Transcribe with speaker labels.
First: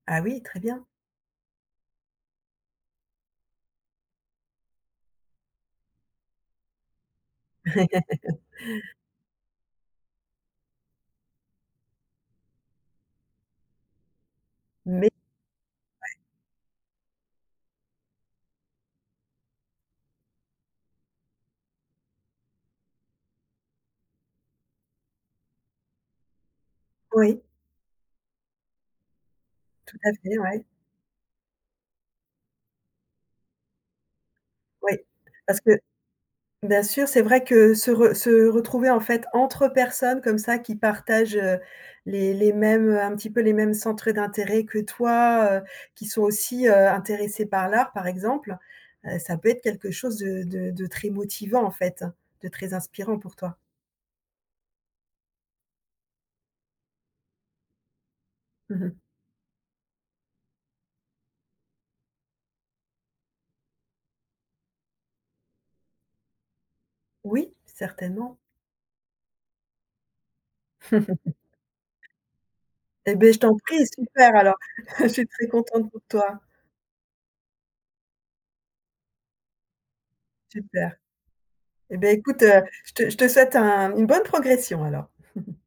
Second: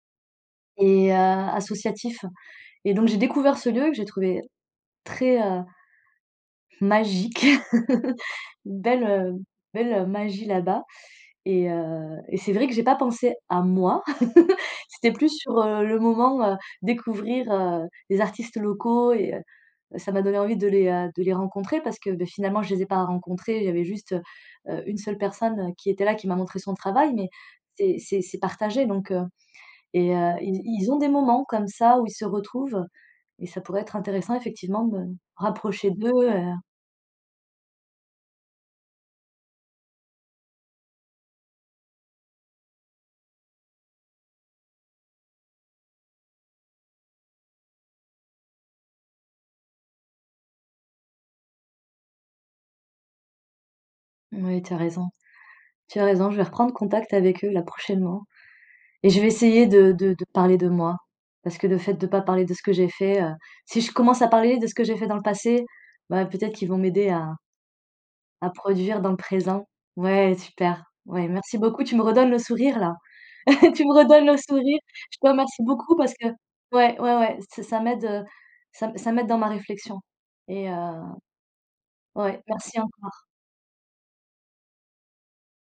Speaker 1: Ah oui, très bien.
Speaker 2: Et heu, associatif et donc, j'ai découvert ce lieu, que j'ai trouvé très, heu, magique, une belle belle magie, là-bas et heu et c'est vrai que j'ai pas pensé à moi. C'était
Speaker 1: Mais
Speaker 2: plus sur, heu, le
Speaker 1: ouais.
Speaker 2: moment, heu, découvrir, heu, les artistes locaux et heu, ça m'a donné envie de les, heu, de les rencontrer, parce que, bah, finalement, je les ai pas rencontrés, il y avait juste, heu, une seule personne, qui était là, qui m'a montré son travail mais
Speaker 1: Oui.
Speaker 2: c'est c'est c'est partagé donc, heu
Speaker 1: Tout à
Speaker 2: et heu,
Speaker 1: fait,
Speaker 2: ils
Speaker 1: ouais.
Speaker 2: ils ont des moments, comme ça, où ils se retrouvent, et ça pourrait être intéressant effectivement
Speaker 1: Oui,
Speaker 2: de me
Speaker 1: parce que
Speaker 2: rapprocher d'eux et heu
Speaker 1: bien sûr, c'est vrai que se re se retrouver, en fait, entre personnes comme ça, qui partagent, heu, les les mêmes, heu, un petit peu, les mêmes centres d'intérêt que toi, heu, qui sont aussi, heu, intéressés par l'art, par exemple, heu, ça peut être quelque chose de de de très motivant, en fait, de très inspirant pour toi.
Speaker 2: Moui, tu as raison. Tu as raison, je vais reprendre contact avec eux, là, prochainement
Speaker 1: Mmh mh.
Speaker 2: et je vais essayer de de de parler de moi. Parce que le fait de pas parler de ce que j'ai fait, heu, si je commence à parler de ce que j'ai fait dans le passé, bah, peut-être qu'ils vont m'aider à
Speaker 1: Oui, certainement.
Speaker 2: à produire dans le présent. Ouais, super, ouais, merci beaucoup, tu me redonnes le sourire là.
Speaker 1: Eh beh, je t'en prie,
Speaker 2: Tu me redonnes
Speaker 1: super,
Speaker 2: le
Speaker 1: alors.
Speaker 2: sourire,
Speaker 1: Je
Speaker 2: je
Speaker 1: suis
Speaker 2: te
Speaker 1: très
Speaker 2: remercie
Speaker 1: contente
Speaker 2: beaucoup,
Speaker 1: pour
Speaker 2: parce que
Speaker 1: toi.
Speaker 2: ouais, ouais, ouais, c'est ça m'aide, heu, ça m ça m'aide dans ma réflexion et heu,
Speaker 1: Super. Eh bien,
Speaker 2: ouais,
Speaker 1: écoute,
Speaker 2: merci
Speaker 1: je te je
Speaker 2: encore.
Speaker 1: te souhaite un une bonne progression alors.